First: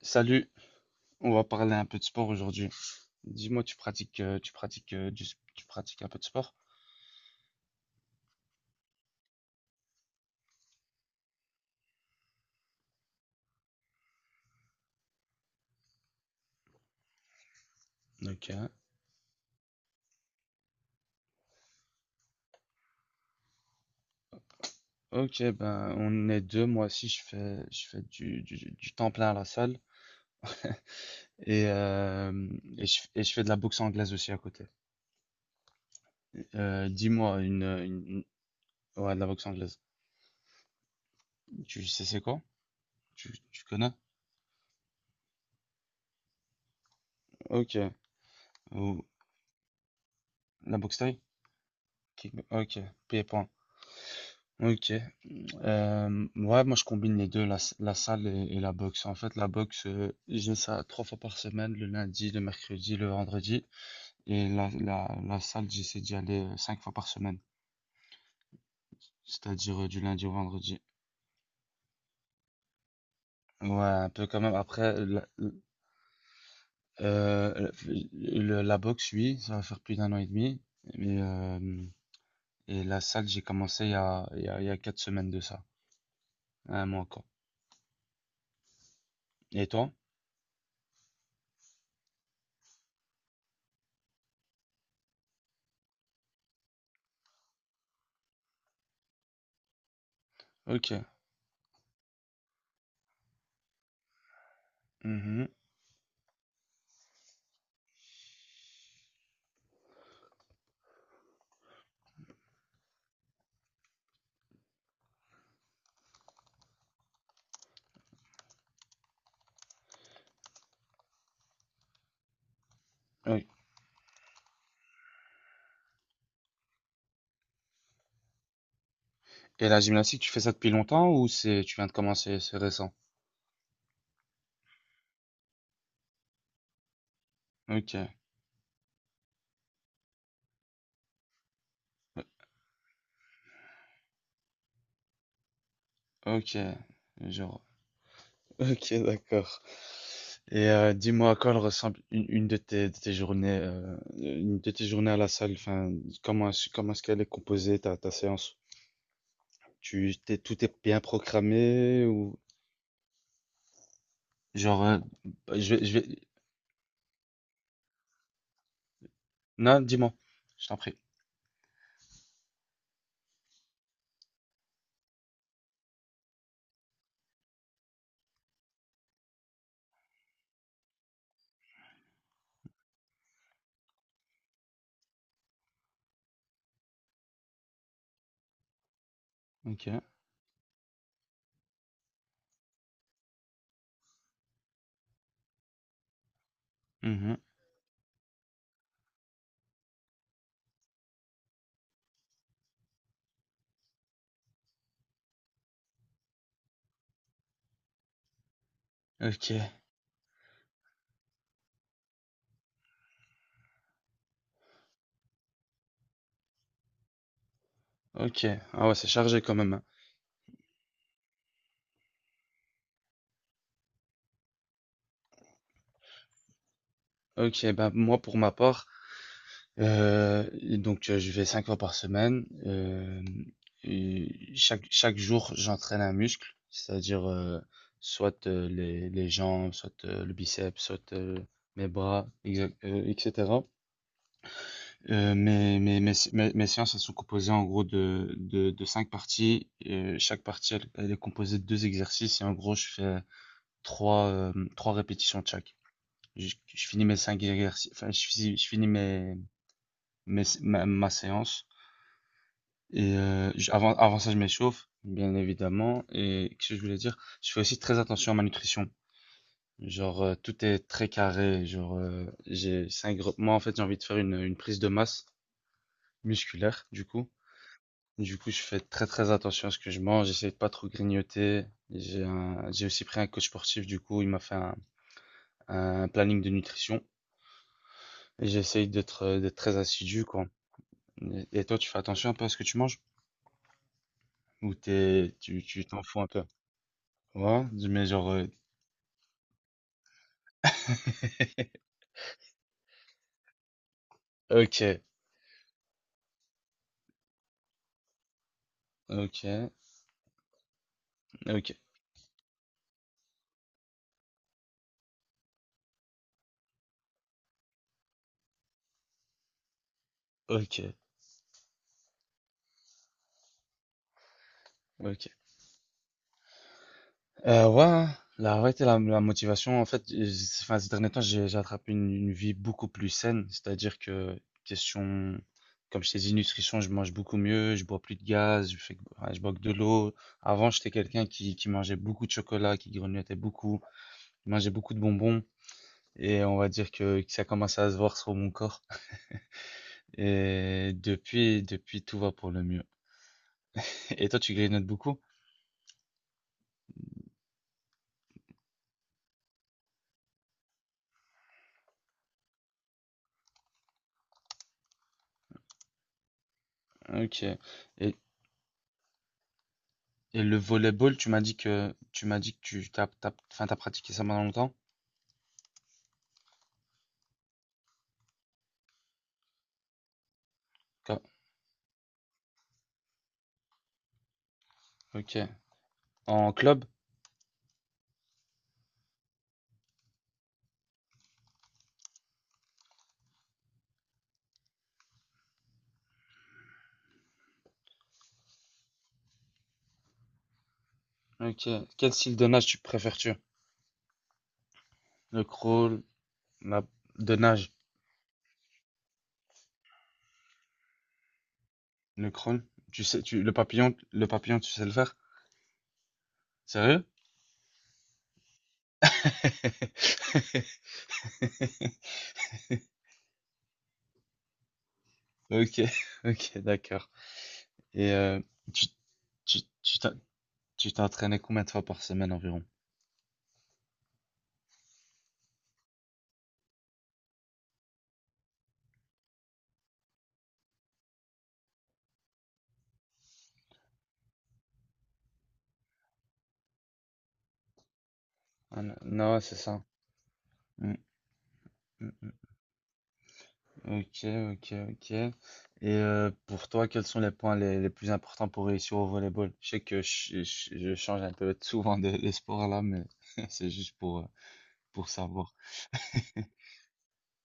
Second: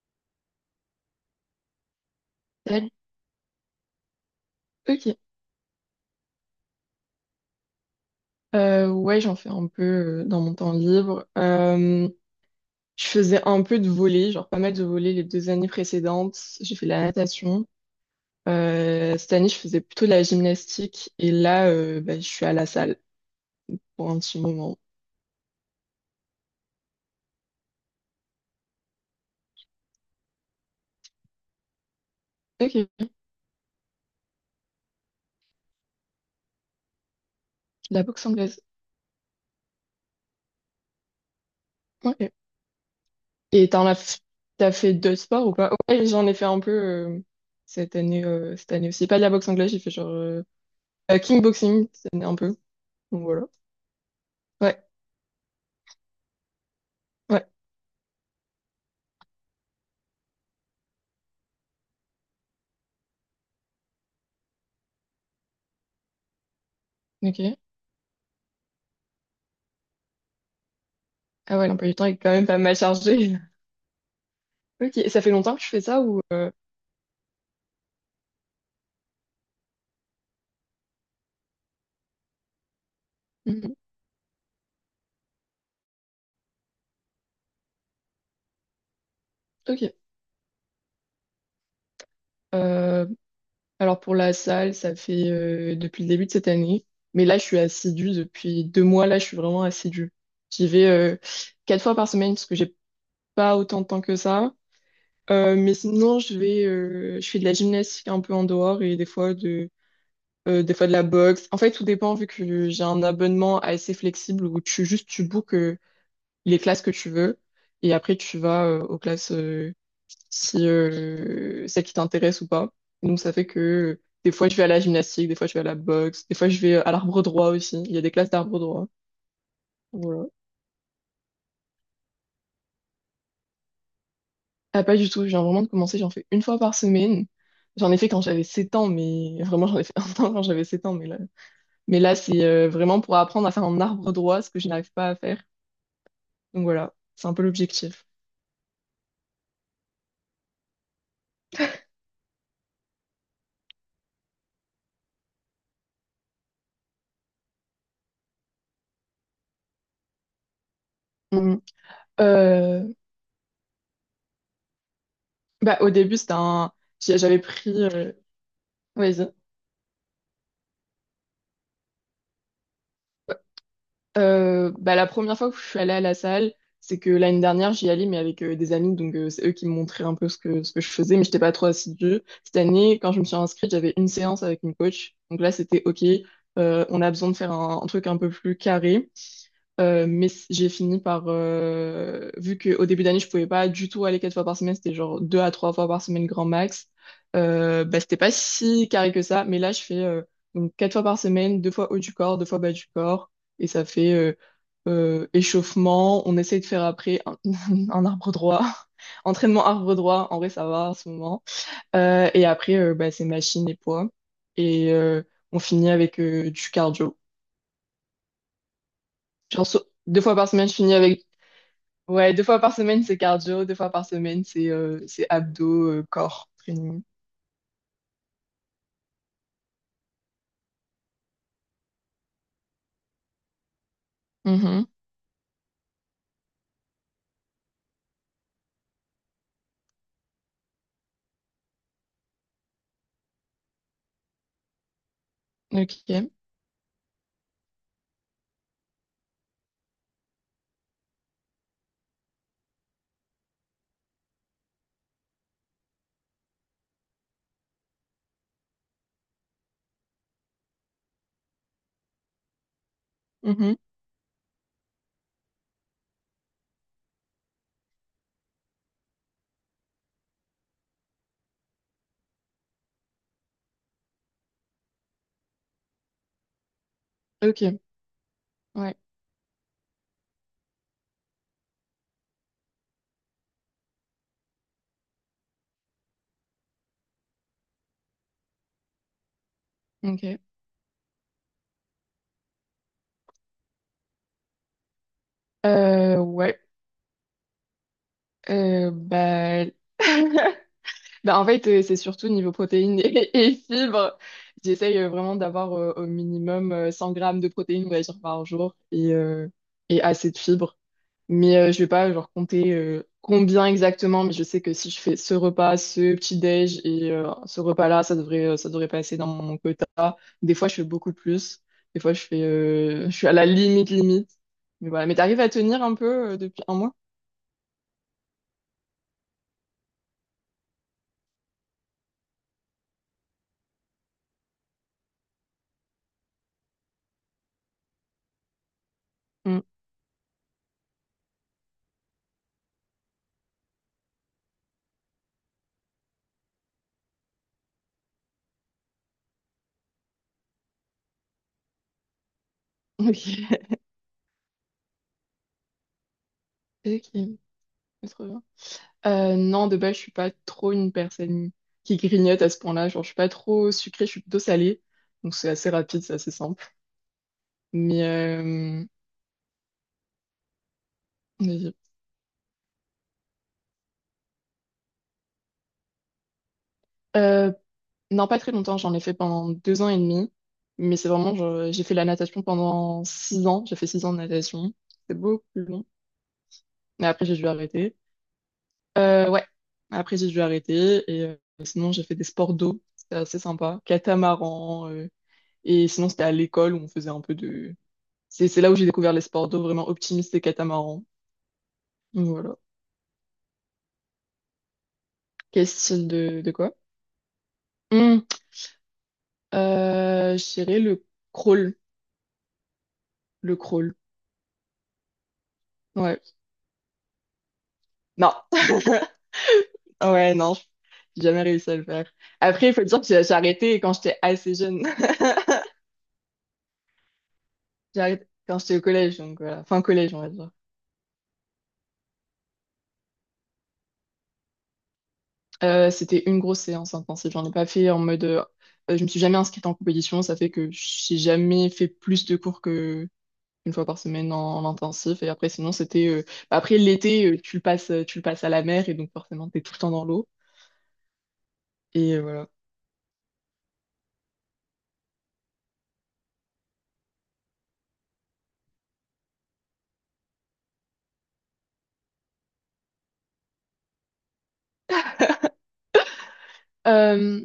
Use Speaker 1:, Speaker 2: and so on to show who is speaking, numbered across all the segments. Speaker 1: Salut, on va parler un peu de sport aujourd'hui.
Speaker 2: Salut.
Speaker 1: Dis-moi, tu pratiques,
Speaker 2: Ok.
Speaker 1: du s- tu pratiques un peu de sport?
Speaker 2: Ouais, j'en fais un peu dans mon temps libre. Je faisais un peu de volley, genre pas mal de volley les deux années précédentes. J'ai fait de la natation.
Speaker 1: Ok,
Speaker 2: Cette année, je faisais plutôt de la gymnastique. Et là, bah, je suis à la salle pour un petit moment.
Speaker 1: ok, ben on est deux. Moi aussi, je fais du temps plein à la salle et, euh, et,
Speaker 2: Ok.
Speaker 1: je,
Speaker 2: De
Speaker 1: et je fais de la boxe anglaise aussi à côté. Euh, dis-moi une,
Speaker 2: La
Speaker 1: une-
Speaker 2: boxe anglaise.
Speaker 1: ouais, de la boxe anglaise. Tu sais c'est
Speaker 2: Ok.
Speaker 1: quoi? Tu
Speaker 2: Et
Speaker 1: connais?
Speaker 2: t'as fait deux sports ou pas? Ouais, j'en ai fait un peu
Speaker 1: Ok.
Speaker 2: cette année
Speaker 1: Ou
Speaker 2: aussi. Pas de la boxe anglaise, j'ai fait genre
Speaker 1: la boxe thaï?
Speaker 2: kickboxing cette année un peu.
Speaker 1: Ok.
Speaker 2: Donc voilà.
Speaker 1: Pieds-poings.
Speaker 2: Ouais.
Speaker 1: Ok. Ouais, moi je combine les deux,
Speaker 2: Ouais.
Speaker 1: la salle et la boxe. En fait, la boxe, j'ai ça 3 fois par semaine, le lundi, le mercredi, le vendredi. Et la salle, j'essaie d'y aller 5 fois par semaine,
Speaker 2: Ok.
Speaker 1: c'est-à-dire du lundi au vendredi.
Speaker 2: Ah ouais, l'emploi du temps est quand même pas mal chargé.
Speaker 1: Ouais, un peu quand même. Après,
Speaker 2: Ok, ça fait longtemps que je fais ça ou.
Speaker 1: euh, la boxe, oui, ça va faire plus d'un an et demi. Mais, et la salle, j'ai
Speaker 2: Mhm.
Speaker 1: commencé il y a, il y a, il y a 4 semaines de ça, un mois encore. Et toi?
Speaker 2: Ok. Euh, alors pour la salle, ça fait depuis le début de cette année. Mais là, je suis assidue depuis 2 mois. Là, je suis vraiment assidue. J'y vais
Speaker 1: Ok.
Speaker 2: 4 fois par semaine parce que j'ai pas autant de temps que ça.
Speaker 1: Mhm.
Speaker 2: Mais sinon, je fais de la gymnastique un peu en dehors et des fois de la boxe. En fait, tout dépend vu que j'ai un abonnement assez flexible où tu juste tu bookes. Les classes que tu veux, et après tu vas aux classes si celles qui t'intéressent ou pas. Donc ça
Speaker 1: Ok.
Speaker 2: fait que des fois je vais à la gymnastique, des fois je vais à la boxe, des fois je vais à l'arbre droit aussi. Il y a des classes d'arbre droit.
Speaker 1: Et la gymnastique,
Speaker 2: Voilà.
Speaker 1: tu fais ça depuis longtemps ou c'est tu viens de commencer, c'est récent?
Speaker 2: Ah pas du tout, je viens vraiment de commencer, j'en fais 1 fois par semaine. J'en
Speaker 1: Ok,
Speaker 2: ai fait quand j'avais 7 ans, mais vraiment j'en ai fait 1 an quand j'avais 7 ans, mais là c'est vraiment pour apprendre à faire un arbre droit, ce que je n'arrive pas à faire.
Speaker 1: ok,
Speaker 2: Donc voilà, c'est un peu
Speaker 1: genre,
Speaker 2: l'objectif.
Speaker 1: ok, d'accord. Et dis-moi à quoi elle ressemble une de tes journées à la salle. Enfin, comment est-ce qu'elle est composée ta séance? Tout est bien
Speaker 2: Mhm.
Speaker 1: programmé ou
Speaker 2: Euh,
Speaker 1: genre, je
Speaker 2: Bah,
Speaker 1: vais,
Speaker 2: au
Speaker 1: je
Speaker 2: début,
Speaker 1: vais,
Speaker 2: c'était un. J'avais pris. Vas-y.
Speaker 1: non, dis-moi, je t'en prie.
Speaker 2: Bah, la première fois que je suis allée à la salle, c'est que l'année dernière, j'y allais, mais avec des amis. Donc, c'est eux qui me montraient un peu ce que je faisais, mais j'étais pas trop assidue. Cette année, quand je me suis inscrite, j'avais une séance avec une coach. Donc là, c'était OK. On a besoin de faire un truc un peu plus carré.
Speaker 1: Ok.
Speaker 2: Mais j'ai fini par, vu qu'au début d'année, je pouvais pas du tout aller 4 fois par semaine, c'était genre 2 à 3 fois par semaine grand max.
Speaker 1: Mhm.
Speaker 2: Bah, c'était pas si carré que ça, mais là, je fais donc 4 fois par semaine, 2 fois haut du corps, 2 fois bas du corps, et ça fait échauffement. On essaye de faire après un arbre droit,
Speaker 1: Ok,
Speaker 2: entraînement arbre droit, en vrai, ça va en ce moment. Et après, bah, c'est machine et poids, et on finit avec du cardio.
Speaker 1: ok. Ah ouais, c'est chargé quand
Speaker 2: Genre,
Speaker 1: même, hein.
Speaker 2: 2 fois par semaine, je finis avec. Ouais, 2 fois par semaine, c'est cardio, 2 fois par semaine, c'est abdos, corps, training.
Speaker 1: Ok, ben moi pour ma part, et donc je vais 5 fois par semaine, hem et
Speaker 2: Mhm.
Speaker 1: chaque jour, j'entraîne un muscle, c'est-à-dire, soit, les jambes, soit, le biceps, soit, mes bras, exact et cetera. Heu, mes mes mes
Speaker 2: Ok.
Speaker 1: mes mes séances, elles sont composées en gros de 5 parties et chaque partie, elle est composée de 2 exercices et en gros, je fais 3 3 répétitions de chaque. Je finis mes 5 exercices, enfin, je finis mes mes ma ma séance. Et,
Speaker 2: Mhm.
Speaker 1: avant ça, je m'échauffe, bien évidemment. Et qu'est-ce que je voulais dire? Je fais aussi très attention à ma nutrition. Genre, tout est très carré. Genre, moi, en fait, j'ai envie de faire une prise de masse musculaire, du coup.
Speaker 2: Ok.
Speaker 1: Du coup, je fais
Speaker 2: Ouais.
Speaker 1: très, très attention à ce que je mange. J'essaie de pas trop grignoter. J'ai aussi pris un coach sportif, du coup, il m'a fait un planning de nutrition. Et j'essaye d'être très assidu,
Speaker 2: Ok.
Speaker 1: quoi. Et toi, tu fais attention un peu à ce que tu manges? Ou tu t'en fous un peu?
Speaker 2: Ouais.
Speaker 1: Ouais, mais genre,
Speaker 2: Euh, bah... Bah, en fait, c'est surtout niveau protéines et, et fibres.
Speaker 1: Ok,
Speaker 2: J'essaye vraiment d'avoir au minimum 100 grammes de protéines, on va dire, par jour et, euh,
Speaker 1: ok,
Speaker 2: et assez de fibres. Mais
Speaker 1: ok,
Speaker 2: je vais pas genre compter combien exactement, mais je sais que si je fais ce repas, ce petit-déj et ce repas-là, ça devrait passer dans mon quota. Des fois,
Speaker 1: ok,
Speaker 2: je fais beaucoup plus. Des fois, je suis à la limite, limite. Mais voilà. Mais
Speaker 1: ok.
Speaker 2: t'arrives à tenir un peu depuis un mois?
Speaker 1: Ouais, hein, la vérité, la motivation, en fait, enfin, ces derniers temps, j'ai attrapé une vie beaucoup plus saine. C'est-à-dire que, question, comme je t'ai dit, nutrition, je mange beaucoup mieux, je bois plus de gaz, ouais, je bois que
Speaker 2: Mm.
Speaker 1: de l'eau. Avant, j'étais quelqu'un qui mangeait beaucoup de chocolat, qui grignotait beaucoup, qui mangeait beaucoup de bonbons. Et on va dire que ça commence à se voir sur mon corps. Et depuis, tout va pour le mieux.
Speaker 2: Ok.
Speaker 1: Et toi, tu grignotes beaucoup?
Speaker 2: Ok. Trop bien. Non, de base, je suis pas trop une personne qui grignote à ce point-là. Genre, je suis pas trop sucrée, je suis plutôt salée. Donc, c'est assez rapide, c'est assez simple.
Speaker 1: Ok.
Speaker 2: Mais,
Speaker 1: Et, Et le volleyball, tu m'as dit
Speaker 2: vas-y.
Speaker 1: que tu m'as dit que enfin, t'as pratiqué ça pendant longtemps?
Speaker 2: Euh, non, pas très longtemps. J'en ai fait pendant 2 ans et demi. Mais c'est
Speaker 1: Co-
Speaker 2: vraiment, genre, j'ai fait la natation pendant 6 ans. J'ai fait 6 ans de natation. C'est
Speaker 1: Ok.
Speaker 2: beaucoup plus long.
Speaker 1: En club?
Speaker 2: Mais après, j'ai dû arrêter. Ouais. Après, j'ai dû arrêter. Et sinon, j'ai fait des sports d'eau. C'était assez sympa. Catamaran. Et sinon, c'était à l'école où on faisait un peu de. C'est là où j'ai découvert les sports d'eau vraiment optimistes et catamarans.
Speaker 1: Ok. Quel
Speaker 2: Donc,
Speaker 1: style de
Speaker 2: voilà.
Speaker 1: nage tu préfères-tu? Le
Speaker 2: Quel
Speaker 1: crawl,
Speaker 2: style de quoi?
Speaker 1: la... de nage,
Speaker 2: Hmm, je dirais le crawl.
Speaker 1: le crawl. Tu sais,
Speaker 2: Le crawl.
Speaker 1: le papillon, tu sais le faire?
Speaker 2: Ouais.
Speaker 1: Sérieux?
Speaker 2: Non. Ouais, non, j'ai jamais réussi à le faire. Après, il faut dire que j'ai arrêté quand j'étais assez jeune.
Speaker 1: Ok, ok, d'accord.
Speaker 2: J'ai
Speaker 1: Et
Speaker 2: arrêté quand j'étais au
Speaker 1: tu,
Speaker 2: collège, donc
Speaker 1: tu,
Speaker 2: voilà. Fin
Speaker 1: tu t'en-
Speaker 2: collège, on va dire.
Speaker 1: tu t'entraînais combien de fois par semaine environ?
Speaker 2: C'était une grosse séance intensive. J'en ai pas fait en mode. Je me suis jamais inscrite en compétition. Ça fait que j'ai jamais fait plus de cours que 1 fois par semaine en intensif. Et après, sinon, c'était. Bah, après, l'été, tu le passes à la
Speaker 1: Ah,
Speaker 2: mer et
Speaker 1: non,
Speaker 2: donc
Speaker 1: non, ouais,
Speaker 2: forcément,
Speaker 1: c'est
Speaker 2: t'es tout le
Speaker 1: ça.
Speaker 2: temps dans l'eau.
Speaker 1: Mm.
Speaker 2: Et voilà.
Speaker 1: Ok, ok, ok. Et pour toi, quels sont les points les plus importants pour réussir au volleyball? Je sais que je change un peu souvent de sport là, mais c'est juste pour savoir.
Speaker 2: Euh,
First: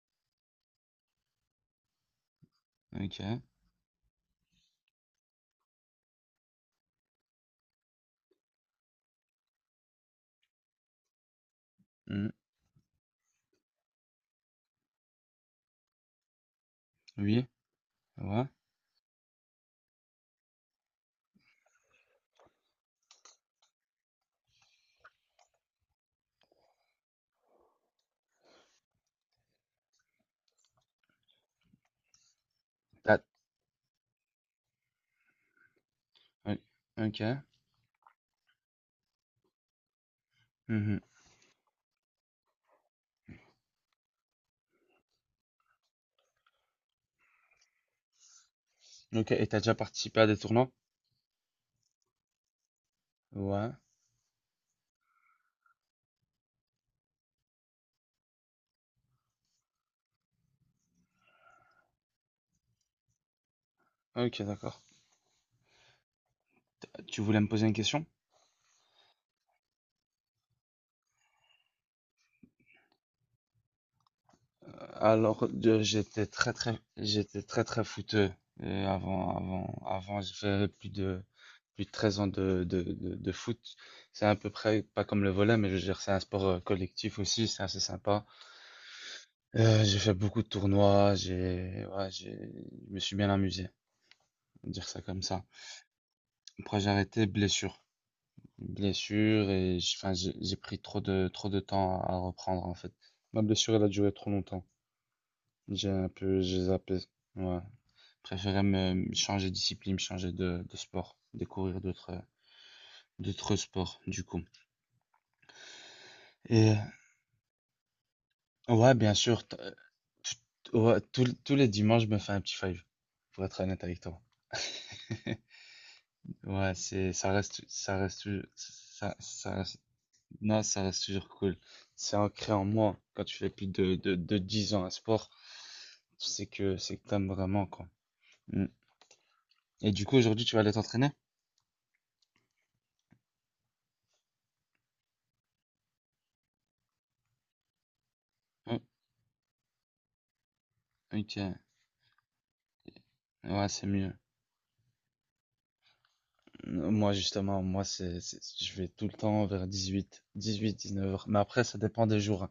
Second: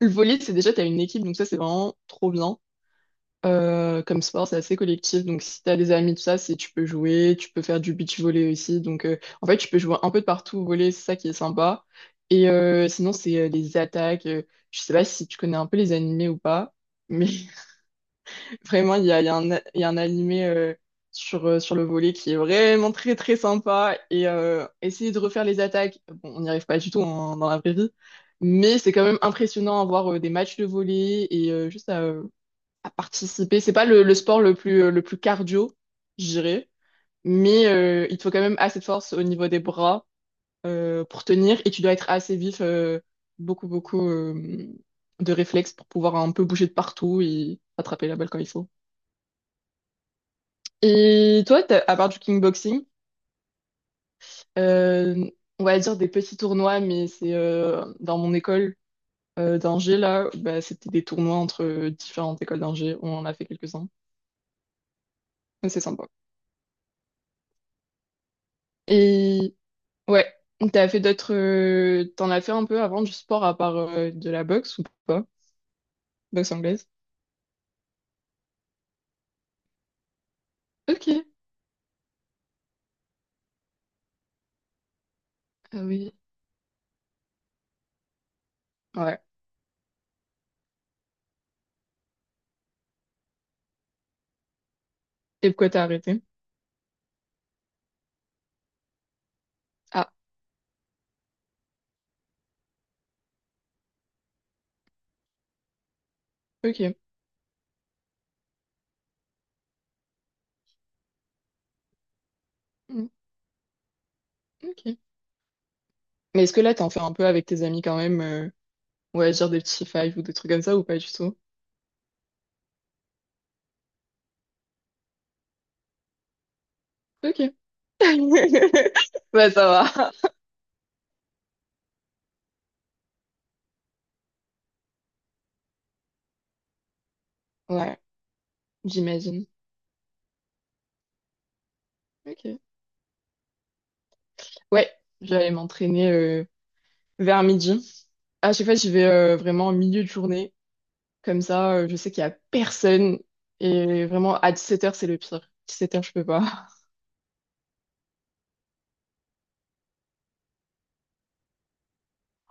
Speaker 2: le volley, c'est déjà, t'as une équipe, donc ça, c'est vraiment trop bien.
Speaker 1: Ok.
Speaker 2: Comme sport, c'est assez collectif. Donc, si t'as des amis, tout ça, c'est tu peux jouer, tu peux faire du beach volley aussi. Donc, en fait, tu peux jouer un peu de partout au volley, c'est ça qui est sympa.
Speaker 1: Hmm.
Speaker 2: Et sinon, c'est les attaques. Je sais pas si tu connais un peu les animés ou pas, mais
Speaker 1: Oui, ouais.
Speaker 2: vraiment, il y a un animé sur le volet qui est vraiment très très sympa. Et essayer de refaire les attaques, bon, on n'y arrive pas du tout dans la vraie vie, mais c'est quand même impressionnant à voir des matchs de volley et juste à
Speaker 1: T'as-
Speaker 2: participer. C'est pas le sport le plus cardio, je
Speaker 1: oui.
Speaker 2: dirais,
Speaker 1: Ok.
Speaker 2: mais il te faut quand même assez de force au niveau des bras
Speaker 1: Mhm.
Speaker 2: pour tenir et tu dois être assez vif, beaucoup beaucoup de réflexes pour pouvoir un peu bouger de partout et attraper la balle quand il faut.
Speaker 1: Ok, et t'as déjà participé à des tournois?
Speaker 2: Et toi, à part du kickboxing,
Speaker 1: Ouais.
Speaker 2: euh, on va dire des petits tournois, mais c'est dans mon école d'ingé, là, bah, c'était des tournois entre différentes écoles d'ingé. On en a fait quelques-uns.
Speaker 1: Ok, d'accord.
Speaker 2: Mais c'est sympa.
Speaker 1: Tu voulais me poser une question?
Speaker 2: Et ouais, t'as fait t'en as fait un peu avant du sport à part de la boxe ou pas?
Speaker 1: Alors, j'étais
Speaker 2: Boxe
Speaker 1: très très
Speaker 2: anglaise?
Speaker 1: j'étais très très footeux avant avant j'ai fait plus
Speaker 2: Ok.
Speaker 1: de plus de 13 ans de foot. C'est à peu près pas comme le volley mais je
Speaker 2: Ah
Speaker 1: veux dire c'est
Speaker 2: oui.
Speaker 1: un sport collectif aussi, c'est assez sympa.
Speaker 2: Ouais.
Speaker 1: J'ai fait beaucoup de tournois, j'ai ouais, j'ai je me suis bien amusé, on va dire ça comme ça.
Speaker 2: Et pourquoi t'as arrêté?
Speaker 1: Après j'ai arrêté blessure. Blessure et
Speaker 2: Ah,
Speaker 1: enfin j'ai pris trop de temps à reprendre en fait. Ma blessure elle a duré trop longtemps. J'ai un peu j'ai
Speaker 2: ok.
Speaker 1: zappé. Ouais. Préférais me changer de discipline, me changer de sport, découvrir d'autres
Speaker 2: Mm,
Speaker 1: d'autres sports du coup.
Speaker 2: ok. Mais est-ce que là,
Speaker 1: Et
Speaker 2: t'en fais un peu avec tes amis quand même?
Speaker 1: ouais, bien
Speaker 2: Ouais,
Speaker 1: sûr,
Speaker 2: dire des petits fives ou des trucs comme ça ou pas
Speaker 1: ouais,
Speaker 2: du
Speaker 1: tous les
Speaker 2: tout?
Speaker 1: tous les dimanches, je me fais un petit five, pour être honnête avec toi. Ouais, c'est
Speaker 2: Ok.
Speaker 1: ça reste tou-
Speaker 2: Bah, ça va.
Speaker 1: non, ça reste toujours cool. C'est ancré en moi quand tu fais plus de 10 ans à sport, tu sais que c'est que t'aimes vraiment quoi.
Speaker 2: Ouais,
Speaker 1: Mm.
Speaker 2: j'imagine.
Speaker 1: Et du coup aujourd'hui tu vas aller t'entraîner?
Speaker 2: Ok. Ouais, j'allais m'entraîner vers midi. À chaque fois,
Speaker 1: Oh,
Speaker 2: j'y vais vraiment en milieu de journée. Comme
Speaker 1: ok.
Speaker 2: ça, je sais qu'il y a personne.
Speaker 1: Ouais, c'est
Speaker 2: Et
Speaker 1: mieux.
Speaker 2: vraiment, à 17 h, c'est le pire. 17 h, je peux pas.
Speaker 1: Moi, justement, moi, je vais tout le temps vers 18, 18, 19 heures. Mais après, ça dépend des jours, hein.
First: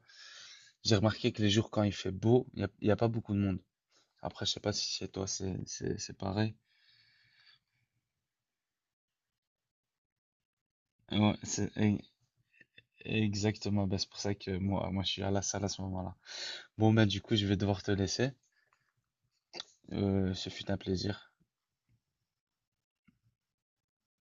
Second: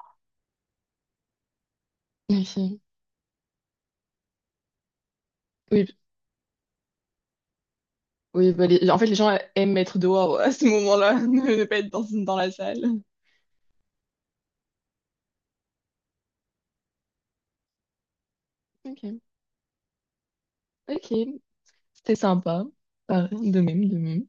Speaker 1: J'ai remarqué que les jours quand il fait beau, il n'y a,
Speaker 2: Ok.
Speaker 1: il y a pas beaucoup de monde. Après, je sais pas si chez toi, c'est,
Speaker 2: Oui,
Speaker 1: c'est, c'est pareil.
Speaker 2: oui bah, en fait, les gens aiment être dehors à ce moment-là,
Speaker 1: Et ouais,
Speaker 2: ne pas être dans la salle.
Speaker 1: exactement. Ben, c'est pour ça que moi, je suis à la salle à ce moment-là. Bon, ben, du coup, je vais devoir te laisser.
Speaker 2: Ok.
Speaker 1: Ce fut un
Speaker 2: Ok.
Speaker 1: plaisir.
Speaker 2: C'était sympa. Pareil, de même, de même.